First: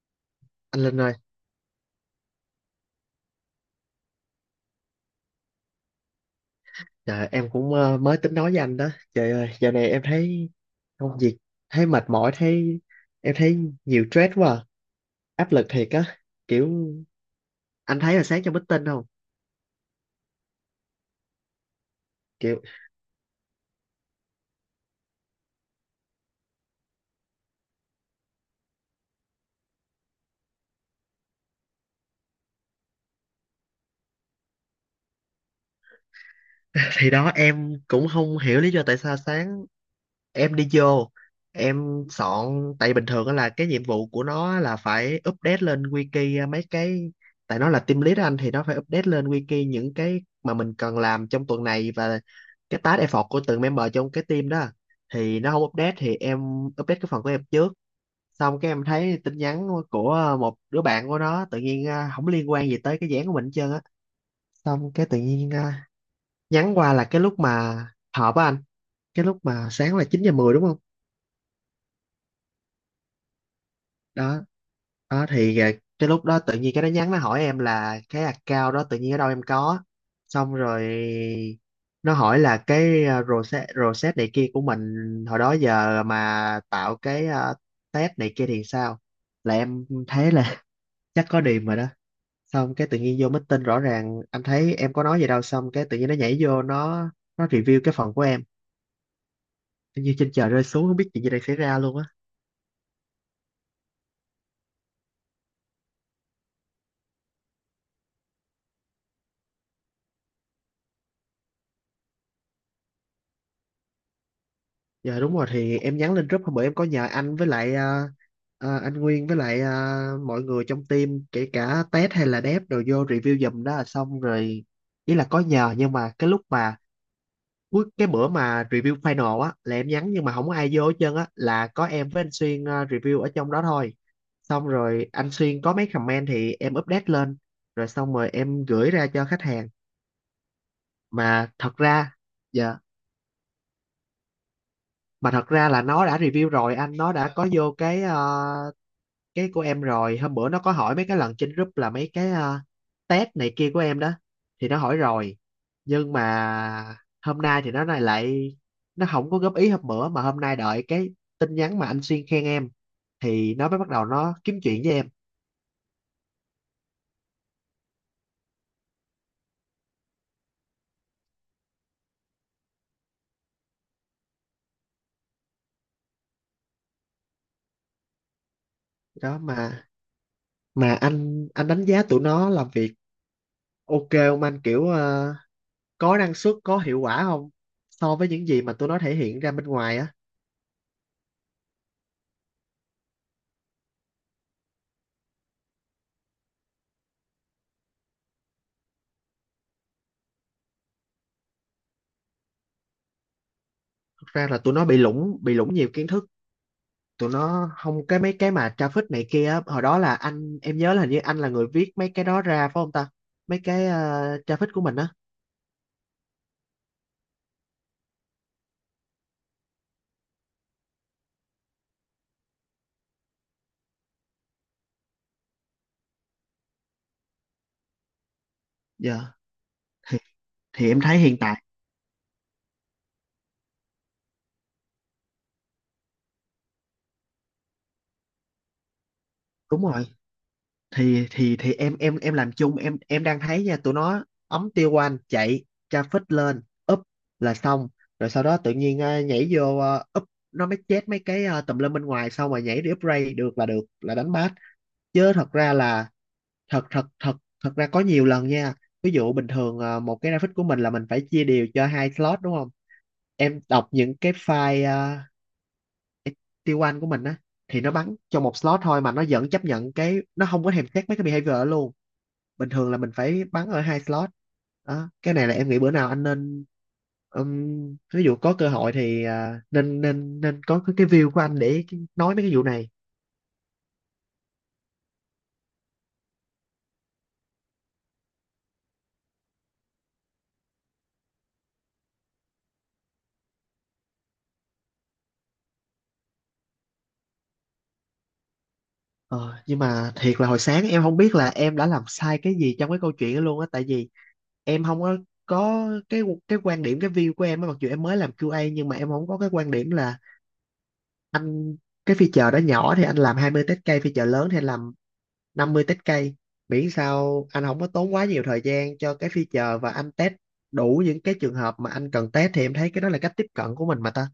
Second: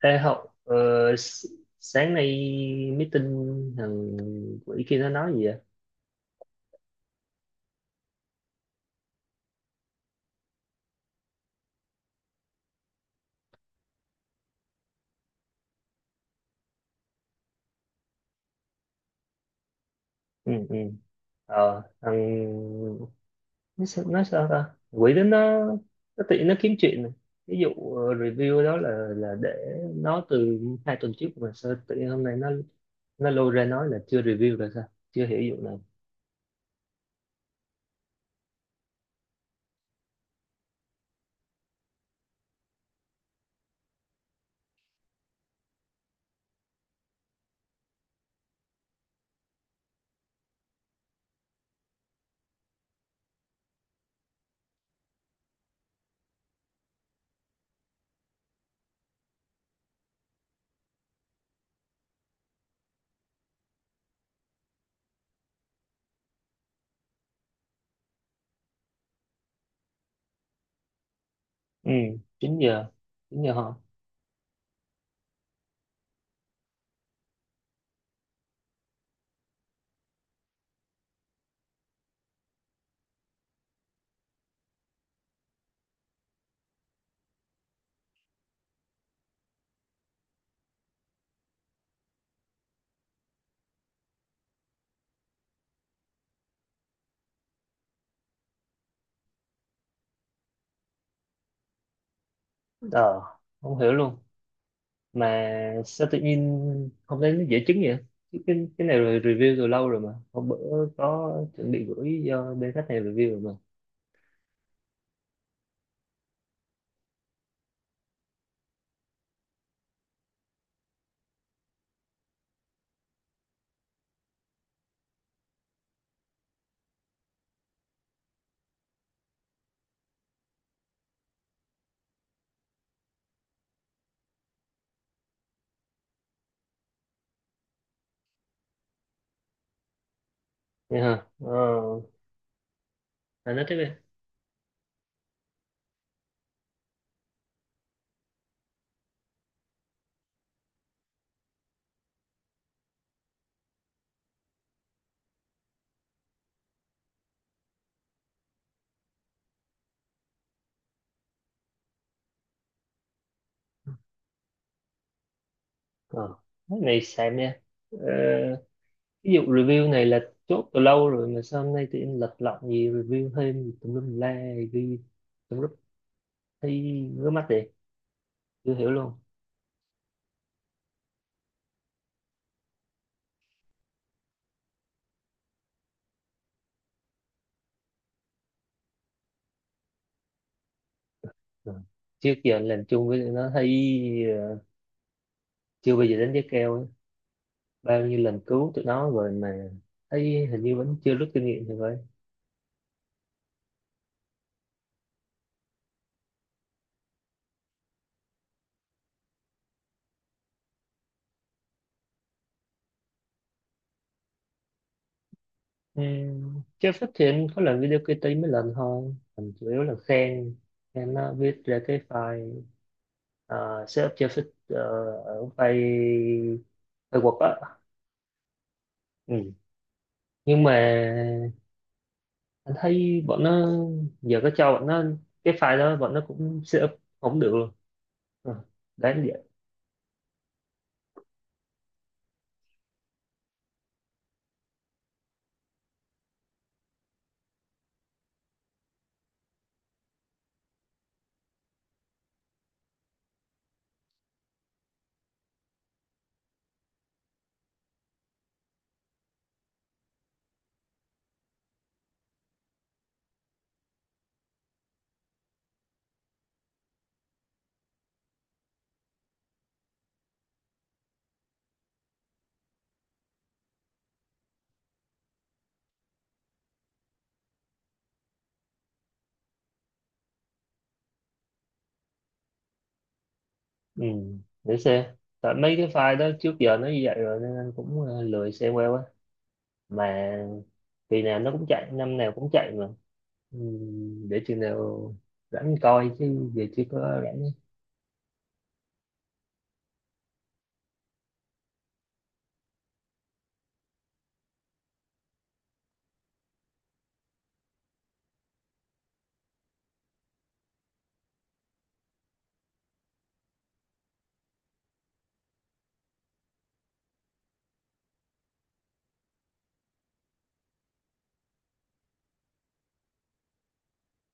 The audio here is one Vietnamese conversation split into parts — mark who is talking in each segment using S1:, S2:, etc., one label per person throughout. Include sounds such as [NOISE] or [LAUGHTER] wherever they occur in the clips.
S1: Ê Hậu,
S2: Anh Linh ơi,
S1: s- sáng nay meeting thằng quỷ kia nó nói gì vậy?
S2: trời, em cũng mới tính nói với anh đó. Trời ơi, giờ này em thấy công việc, thấy mệt mỏi, thấy em thấy nhiều stress quá, áp lực thiệt á. Kiểu anh thấy là sáng trong meeting không?
S1: Ừ, ừ. Ờ,
S2: Kiểu
S1: thằng... nó sao ta? Quỷ đó nó tự nó kiếm chuyện này. Ví dụ review đó là để nó từ hai tuần trước mà sao tự nhiên hôm nay nó lôi ra nói là chưa review là sao? Chưa hiểu vụ này.
S2: [LAUGHS] thì đó em cũng không hiểu lý do tại sao sáng em đi vô, em soạn. Tại bình thường á là cái nhiệm vụ của nó là phải update lên wiki mấy cái, tại nó là team lead anh, thì nó phải update lên wiki những cái mà mình cần làm trong tuần này và cái task effort của từng member trong cái team đó. Thì nó không update thì em update cái phần của em trước. Xong cái em thấy tin nhắn của một đứa bạn của nó tự nhiên không liên quan gì tới cái dự án của mình hết trơn á. Xong cái tự nhiên nhắn qua là cái lúc mà họp á anh, cái lúc mà sáng là 9 giờ 10 đúng không?
S1: Ừ, 9 giờ. 9 giờ hả?
S2: Đó, đó thì cái lúc đó tự nhiên cái nó nhắn, nó hỏi em là cái account đó tự nhiên ở đâu em có. Xong rồi nó hỏi là cái rosette rosette này kia của mình hồi đó giờ mà tạo cái test này kia thì sao. Là em thấy là [LAUGHS] chắc có điểm rồi đó. Xong cái tự nhiên vô meeting, rõ ràng anh thấy em có nói gì đâu, xong cái tự nhiên nó nhảy vô, nó review cái phần của em. Tự nhiên trên trời rơi xuống, không biết chuyện gì đang xảy ra luôn á.
S1: Ờ, không hiểu luôn. Mà sao tự nhiên hôm nay nó dễ chứng vậy? Chứ cái này rồi review từ lâu rồi mà hôm bữa có chuẩn bị gửi cho bên khách hàng review rồi mà
S2: Dạ đúng rồi, thì em nhắn lên group hôm bữa, em có nhờ anh với lại anh Nguyên với lại mọi người trong team, kể cả Tết hay là Đép đều vô review giùm đó, là xong rồi. Ý là có nhờ, nhưng mà cái lúc mà cuối cái bữa mà review final á là em nhắn nhưng mà không có ai vô hết trơn á, là có em với anh Xuyên review ở trong đó thôi. Xong rồi anh Xuyên có mấy comment thì em update lên, rồi xong rồi em gửi ra cho khách hàng.
S1: nha
S2: Mà
S1: ha
S2: thật
S1: ờ
S2: ra, dạ,
S1: à, nói tiếp đi
S2: mà thật ra là nó đã review rồi anh, nó đã có vô cái cái của em rồi. Hôm bữa nó có hỏi mấy cái lần trên group là mấy cái test này kia của em đó, thì nó hỏi rồi. Nhưng mà hôm nay thì nó này lại, nó không có góp ý hôm bữa mà hôm nay đợi cái tin nhắn mà anh Xuyên khen em thì nó mới bắt đầu nó kiếm chuyện với em
S1: ờ cái này xem nha ờ, ví dụ review này là chốt từ lâu rồi mà sao hôm nay tự nhiên lật lọng gì review thêm gì tùm lum tùm la ghi tùm lum thấy ngứa mắt vậy chưa hiểu luôn.
S2: đó. Mà anh đánh giá tụi nó làm việc ok không anh, kiểu có năng suất, có hiệu quả không, so với những gì mà tụi nó thể hiện ra bên ngoài á?
S1: Ờ. Trước giờ làm chung với tụi nó thấy ờ, chưa bao giờ đánh giá cao ấy. Bao nhiêu lần cứu tụi nó rồi mà thấy hình như vẫn chưa rút kinh nghiệm thì vậy.
S2: Thật ra là tụi nó bị lủng, bị lủng nhiều kiến thức. Tụi nó không, cái mấy cái mà traffic này kia á, hồi đó là anh, em nhớ là hình như anh là người viết mấy cái đó ra phải không ta? Mấy cái traffic của mình á.
S1: Chưa phát triển có làm video KT mấy lần thôi mình chủ yếu là khen, nó viết ra cái file setup chưa fit ờ, ở file file Word á.
S2: Dạ
S1: Ừ.
S2: thì
S1: Nhưng mà
S2: em thấy hiện tại,
S1: anh thấy bọn nó giờ có cho bọn nó cái file đó bọn nó cũng setup không được luôn. Ờ, đáng vậy.
S2: đúng rồi, thì em làm chung, em đang thấy nha, tụi nó ống tiêu quan chạy traffic lên, up là xong. Rồi sau đó tự nhiên nhảy vô up, nó mới chết mấy cái tùm lum bên ngoài, xong rồi nhảy đi upgrade, được là được, là đánh bát. Chứ thật ra là, thật thật thật thật ra có nhiều lần nha. Ví dụ bình thường một cái graphic của mình là mình phải chia đều cho hai slot đúng không? Em đọc những cái file T1 của mình á, thì nó bắn cho một slot thôi mà nó vẫn chấp nhận, cái nó không có thèm xét mấy cái behavior ở luôn. Bình thường là mình phải bắn ở hai slot đó. Cái này là em nghĩ bữa nào anh nên, ví dụ có cơ hội thì nên nên nên có cái view của anh để nói mấy cái vụ này.
S1: Ừ. Để xem, tại mấy cái file đó trước giờ nó như vậy rồi nên anh cũng lười xem qua quá, mà kỳ nào nó cũng chạy năm nào cũng chạy mà. Ừ, để chừng nào rảnh coi chứ giờ chưa có rảnh.
S2: Ờ, nhưng mà thiệt là hồi sáng em không biết là em đã làm sai cái gì trong cái câu chuyện đó luôn á, tại vì em không có, có cái quan điểm, cái view của em á, mặc dù em mới làm QA nhưng mà em không có cái quan điểm là anh, cái feature đó nhỏ thì anh làm 20 test case, feature lớn thì anh làm 50 test case, miễn sao anh không có tốn quá nhiều thời gian cho cái feature và anh test đủ những cái trường hợp mà anh cần test, thì em thấy cái đó là cách tiếp cận của mình mà ta.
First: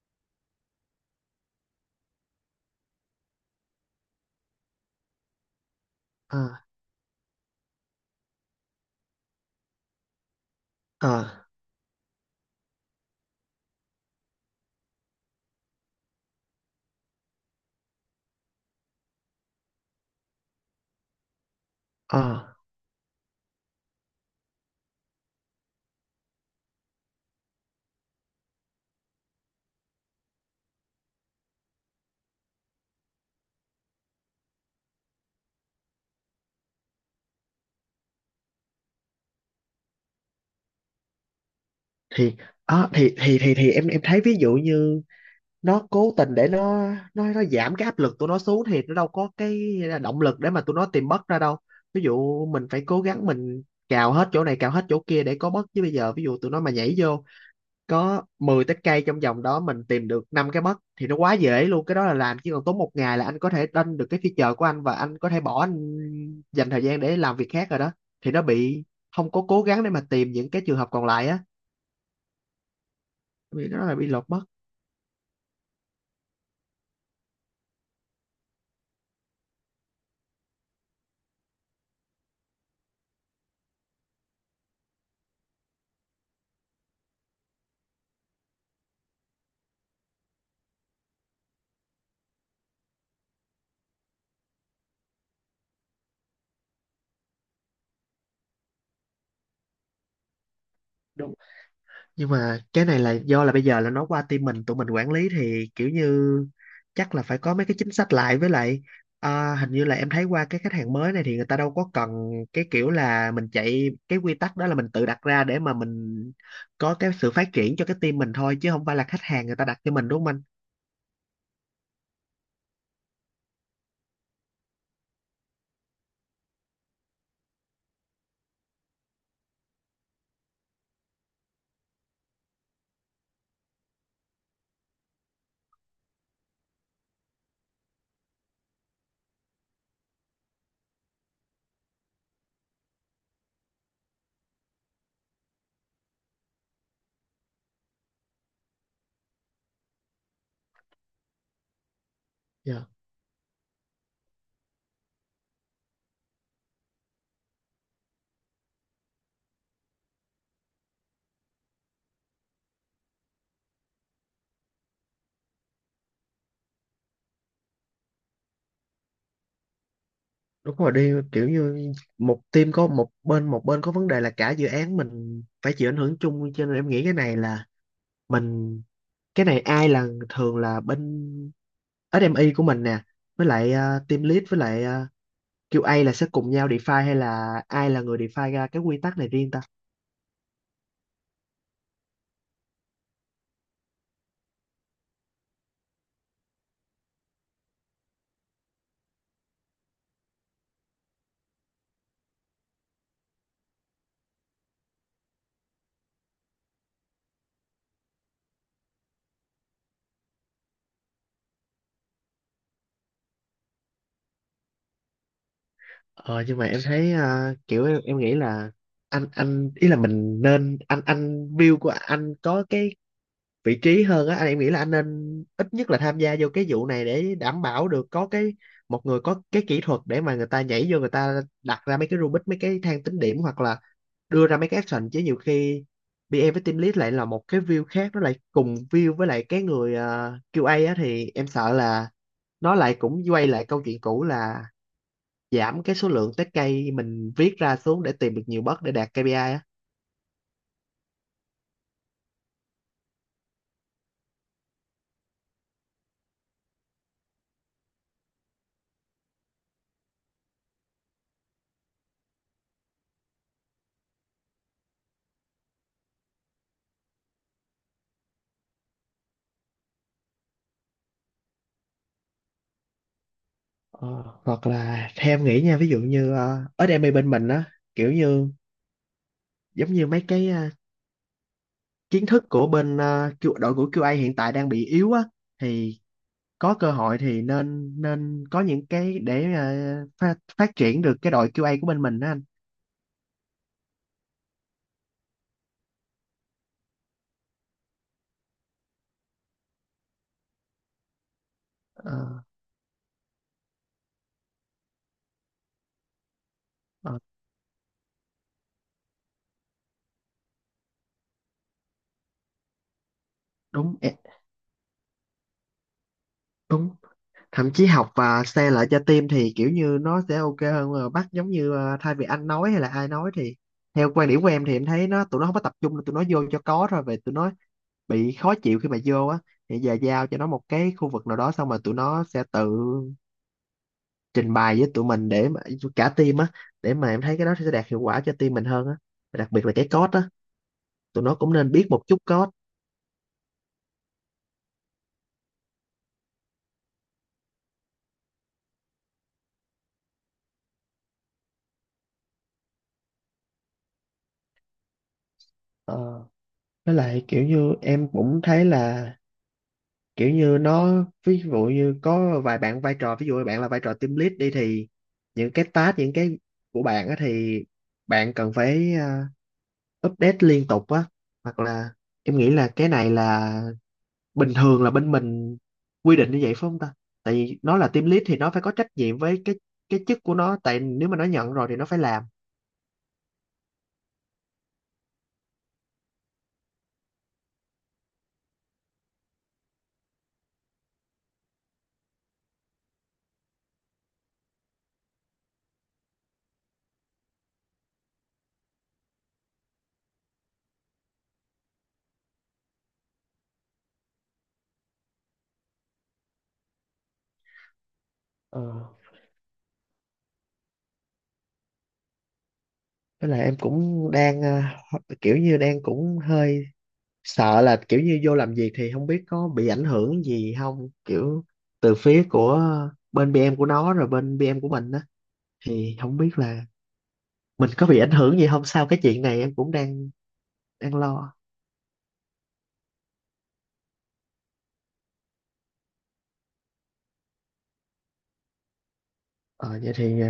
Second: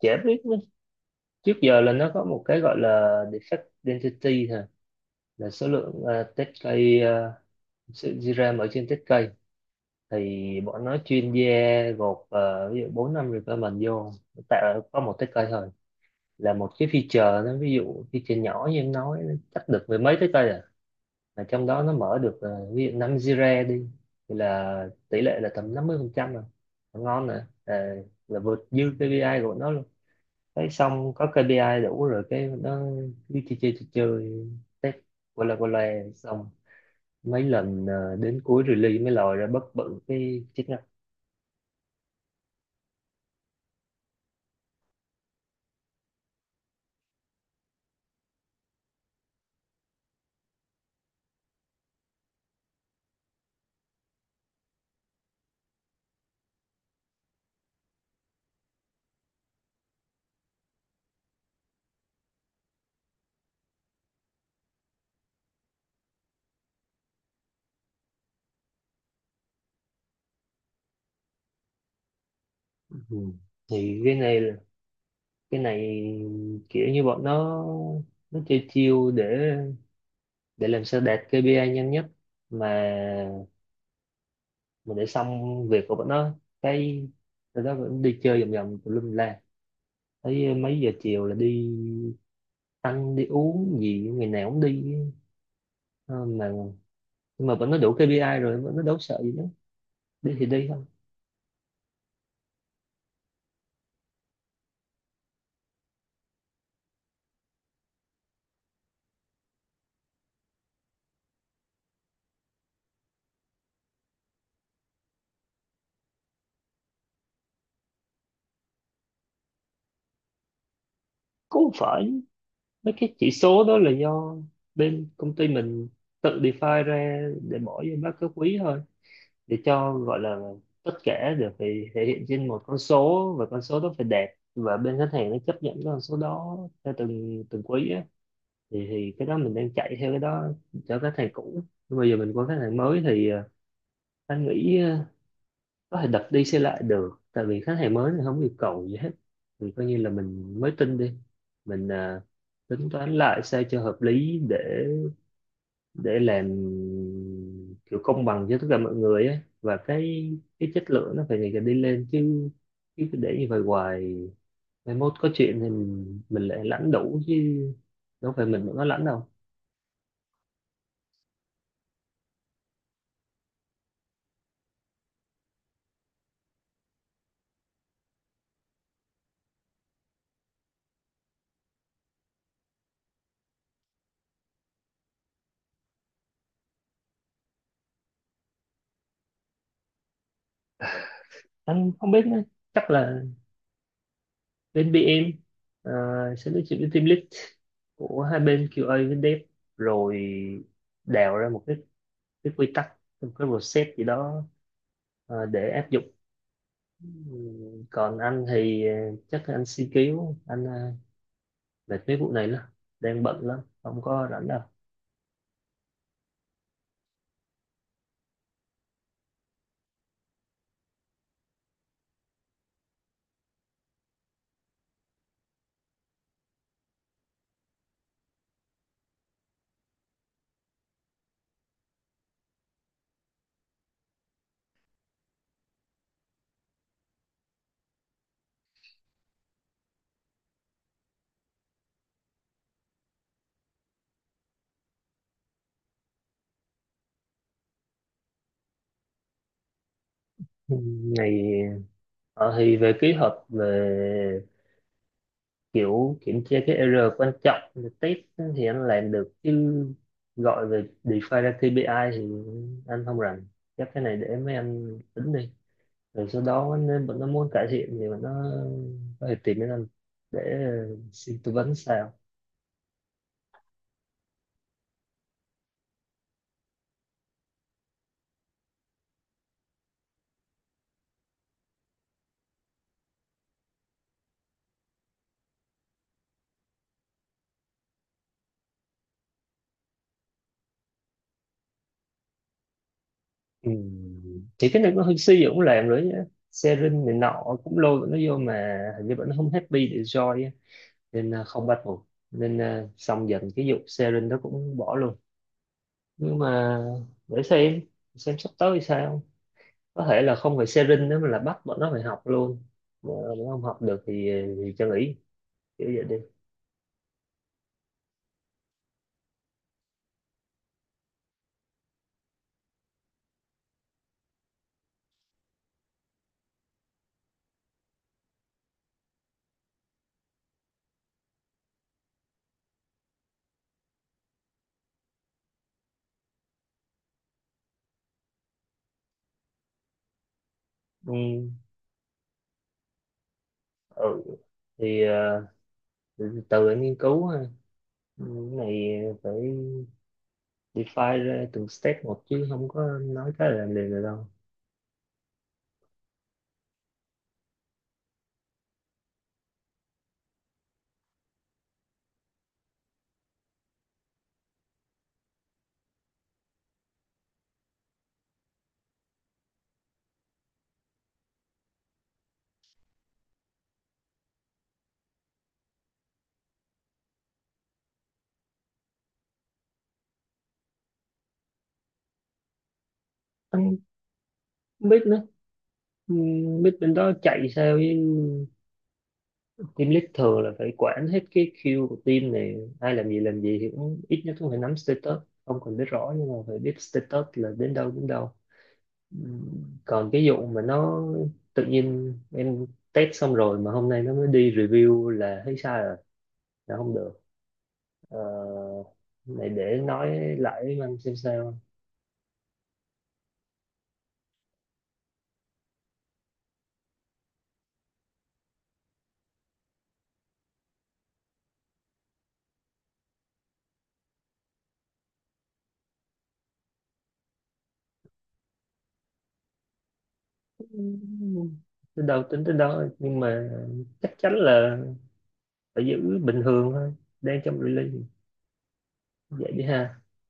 S1: Chả biết nữa. Trước giờ là nó có một cái gọi là defect density thôi, là số lượng
S2: ờ
S1: test cây, sự di RAM ở trên test cây thì bọn nó chuyên
S2: ờ
S1: gia gộp, ví dụ bốn năm requirement vô tạo có một test cây thôi, là một cái feature, nó ví dụ feature nhỏ như em nói nó chắc được mười mấy test cây à, là trong đó nó mở
S2: ờ
S1: được, ví dụ 5 Jira đi, thì là tỷ lệ là tầm 50% rồi. Là ngon rồi à, là vượt dư KPI của nó luôn, cái xong có KPI đủ rồi cái nó đi chơi chơi chơi chơi, test qua là xong, mấy lần đến cuối release mới lòi ra bất bự cái chức năng.
S2: thì em thấy ví dụ như nó cố tình để nó, nó giảm cái áp lực tụi nó xuống thì nó đâu có cái động lực để mà tụi nó tìm bất ra đâu. Ví dụ mình phải cố gắng, mình cào hết chỗ này, cào hết chỗ kia để có bất, chứ bây giờ ví dụ tụi nó mà nhảy vô có 10 tép cây trong vòng đó, mình tìm được năm cái bất thì nó quá dễ luôn. Cái đó là làm chỉ còn tốn một ngày là anh có thể lên được cái feature của anh và anh có thể bỏ anh, dành thời gian để làm việc khác rồi đó. Thì nó bị không có cố gắng để mà tìm những cái trường hợp còn lại á,
S1: Ừ.
S2: vì nó là
S1: thì
S2: bị
S1: cái
S2: lột
S1: này
S2: mất.
S1: là- Cái này kiểu như bọn nó chơi chiêu để làm sao đạt KPI nhanh nhất mà mình để xong việc của bọn nó, cái tụi nó vẫn đi chơi vòng vòng tùm lum la, thấy mấy giờ chiều là đi ăn đi uống gì ngày nào cũng đi. Ờ, mà nhưng mà bọn nó đủ KPI rồi bọn nó đâu sợ gì nữa, đi thì đi thôi.
S2: Nhưng mà cái này là do là bây giờ là nó qua team mình, tụi mình quản lý thì kiểu như chắc là phải có mấy cái chính sách lại, với lại hình như là em thấy qua cái khách hàng mới này thì người ta đâu có cần, cái kiểu là mình chạy cái quy tắc đó là mình tự đặt ra để mà mình có cái sự phát triển cho cái team mình thôi, chứ không phải là khách hàng người ta đặt cho mình, đúng không anh?
S1: Cũng không phải, mấy cái chỉ số đó là do bên công ty mình tự define ra để bỏ vô báo cáo quý thôi, để cho gọi là tất cả đều phải thể hiện trên một con số, và con số đó phải đẹp và bên khách hàng nó chấp nhận cái con số đó theo từng từng quý á, thì cái đó mình đang chạy theo cái đó cho các thầy cũ, nhưng bây giờ mình qua các thầy mới thì anh nghĩ có thể đập đi xây lại được, tại vì khách hàng mới thì không yêu cầu gì hết, thì coi như là mình mới tin đi, mình
S2: Dạ.
S1: tính toán lại sao cho hợp lý để làm kiểu công bằng cho tất cả mọi người ấy. Và cái chất lượng nó phải ngày càng đi lên chứ, chứ cứ để như vậy hoài mai mốt có chuyện thì mình lại lãnh đủ chứ đâu phải mình mà có lãnh đâu.
S2: Đúng rồi đi, kiểu như một team có một bên, một bên có vấn đề là cả dự án mình phải chịu ảnh hưởng chung, cho nên em nghĩ cái này là mình, cái này ai là, thường là bên SME của mình nè, với lại team lead với lại QA là sẽ cùng nhau define, hay là ai là người define ra cái quy tắc này riêng ta?
S1: Anh không biết nữa. Chắc là bên BM ờ, sẽ nói chuyện với team lead của hai bên QA với dev, rồi đào ra một cái, quy tắc một cái process gì đó để áp dụng. Còn anh thì chắc là anh si cứu anh mệt mấy vụ này lắm, đang bận lắm không có rảnh đâu.
S2: Ờ nhưng mà em thấy kiểu em nghĩ là anh ý là mình nên, anh view của anh có cái vị trí hơn á anh, em nghĩ là anh nên ít nhất là tham gia vô cái vụ này để đảm bảo được có cái một người có cái kỹ thuật, để mà người ta nhảy vô, người ta đặt ra mấy cái Rubik, mấy cái thang tính điểm, hoặc là đưa ra mấy cái action. Chứ nhiều khi pê em với team lead lại là một cái view khác, nó lại cùng view với lại cái người QA á, thì em sợ là nó lại cũng quay lại câu chuyện cũ là giảm cái số lượng test case mình viết ra xuống để tìm được nhiều bug để đạt KPI á.
S1: Ngày thì về kế hoạch về kiểu kiểm tra cái error quan trọng thì test thì anh làm được chứ, gọi về define ra KPI thì anh không rành, chắc cái này để mấy anh tính đi, rồi sau đó nếu bọn nó muốn cải thiện thì bọn nó có thể tìm đến anh để xin tư vấn sao.
S2: Ờ, hoặc là theo em nghĩ nha, ví dụ như ở đây bên mình á, kiểu như giống như mấy cái kiến thức của bên Q- đội của QA hiện tại đang bị yếu á, thì có cơ hội thì nên nên có những cái để phát, phát triển được cái đội QA của bên mình đó anh.
S1: Ừ. Thì cái này nó hơi suy cũng làm rồi nhá, sharing này nọ cũng lôi bọn nó vô mà hình như bọn nó không happy để join á. Nên à, không bắt buộc,
S2: Ờ,
S1: nên à, xong dần cái vụ sharing đó cũng bỏ luôn. Nhưng mà
S2: ờ,
S1: để xem sắp tới thì sao, có thể là không phải sharing nữa mà là bắt bọn nó phải học luôn, mà nó không học
S2: đúng
S1: được
S2: ẹ,
S1: thì cho nghỉ kiểu vậy đi.
S2: đúng, thậm chí học và share lại cho team thì kiểu như nó sẽ ok hơn, mà bắt giống như thay vì anh nói hay là ai nói thì theo quan điểm của em thì em thấy nó, tụi nó không có tập trung, tụi nó vô cho có thôi. Về tụi nó bị khó chịu khi mà vô á, thì giờ giao cho nó một cái khu vực nào đó xong rồi tụi nó sẽ tự trình bày với tụi mình để mà cả team á, để mà em thấy cái đó sẽ đạt hiệu quả cho team mình hơn á, đặc biệt là cái code á,
S1: Ừ,
S2: tụi nó cũng nên biết một chút code.
S1: ừ. Thì từ từ anh nghiên cứu ha. Ừ, cái này phải define ra từng step một chứ không có nói cái là liền được đâu.
S2: Ờ, với lại kiểu như em cũng thấy là kiểu như nó, ví dụ như có vài bạn vai trò, ví dụ bạn là vai trò team lead đi, thì những cái task, những cái của bạn á thì bạn cần phải update liên tục á. Hoặc là em nghĩ là cái này là bình thường là bên mình quy định như vậy phải không ta, tại vì nó là team lead thì nó phải có trách nhiệm với cái chức của nó, tại nếu mà nó nhận rồi thì nó phải làm.
S1: Anh không biết nữa. Ừ, không biết bên đó chạy sao, với team lead thường là phải quản hết cái queue của team này ai làm gì thì cũng ít nhất cũng phải nắm status, không cần biết rõ nhưng mà phải biết status là đến đâu đến đâu. Còn cái vụ mà nó tự nhiên em test xong rồi mà hôm nay nó mới đi review là thấy sai rồi, là không được. Ờ,
S2: Ờ.
S1: này để nói lại với anh xem sao.
S2: Với lại em cũng đang kiểu như đang cũng hơi sợ là kiểu như vô làm việc thì không biết có bị ảnh hưởng gì không, kiểu từ phía của bên BM của nó rồi bên BM của mình á, thì không biết là mình có bị ảnh hưởng gì không sau cái chuyện này, em cũng đang đang lo.
S1: Ừm, tới đâu tính tới đó, nhưng mà chắc chắn là phải giữ bình thường thôi, đang trong release, vậy đi
S2: Ờ Vậy
S1: ha.
S2: thì ờ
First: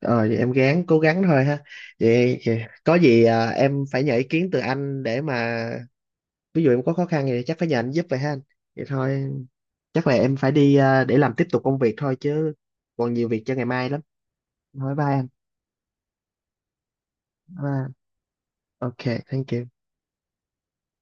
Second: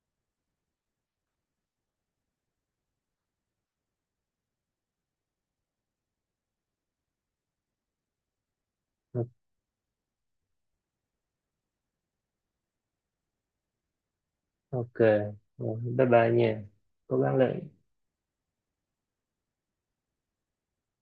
S2: ờ, vậy em gắng, cố gắng thôi ha. Vậy, vậy có gì em phải nhờ ý kiến từ anh để mà ví dụ em có khó khăn gì thì chắc phải nhờ anh giúp vậy ha anh. Vậy thôi, chắc là em phải đi để làm tiếp tục công việc thôi chứ, còn nhiều việc cho ngày mai lắm.
S1: Ok.
S2: Nói bye anh.
S1: Rồi, bye bye nha, cố gắng
S2: Bye
S1: lên.
S2: anh. Ok, thank you.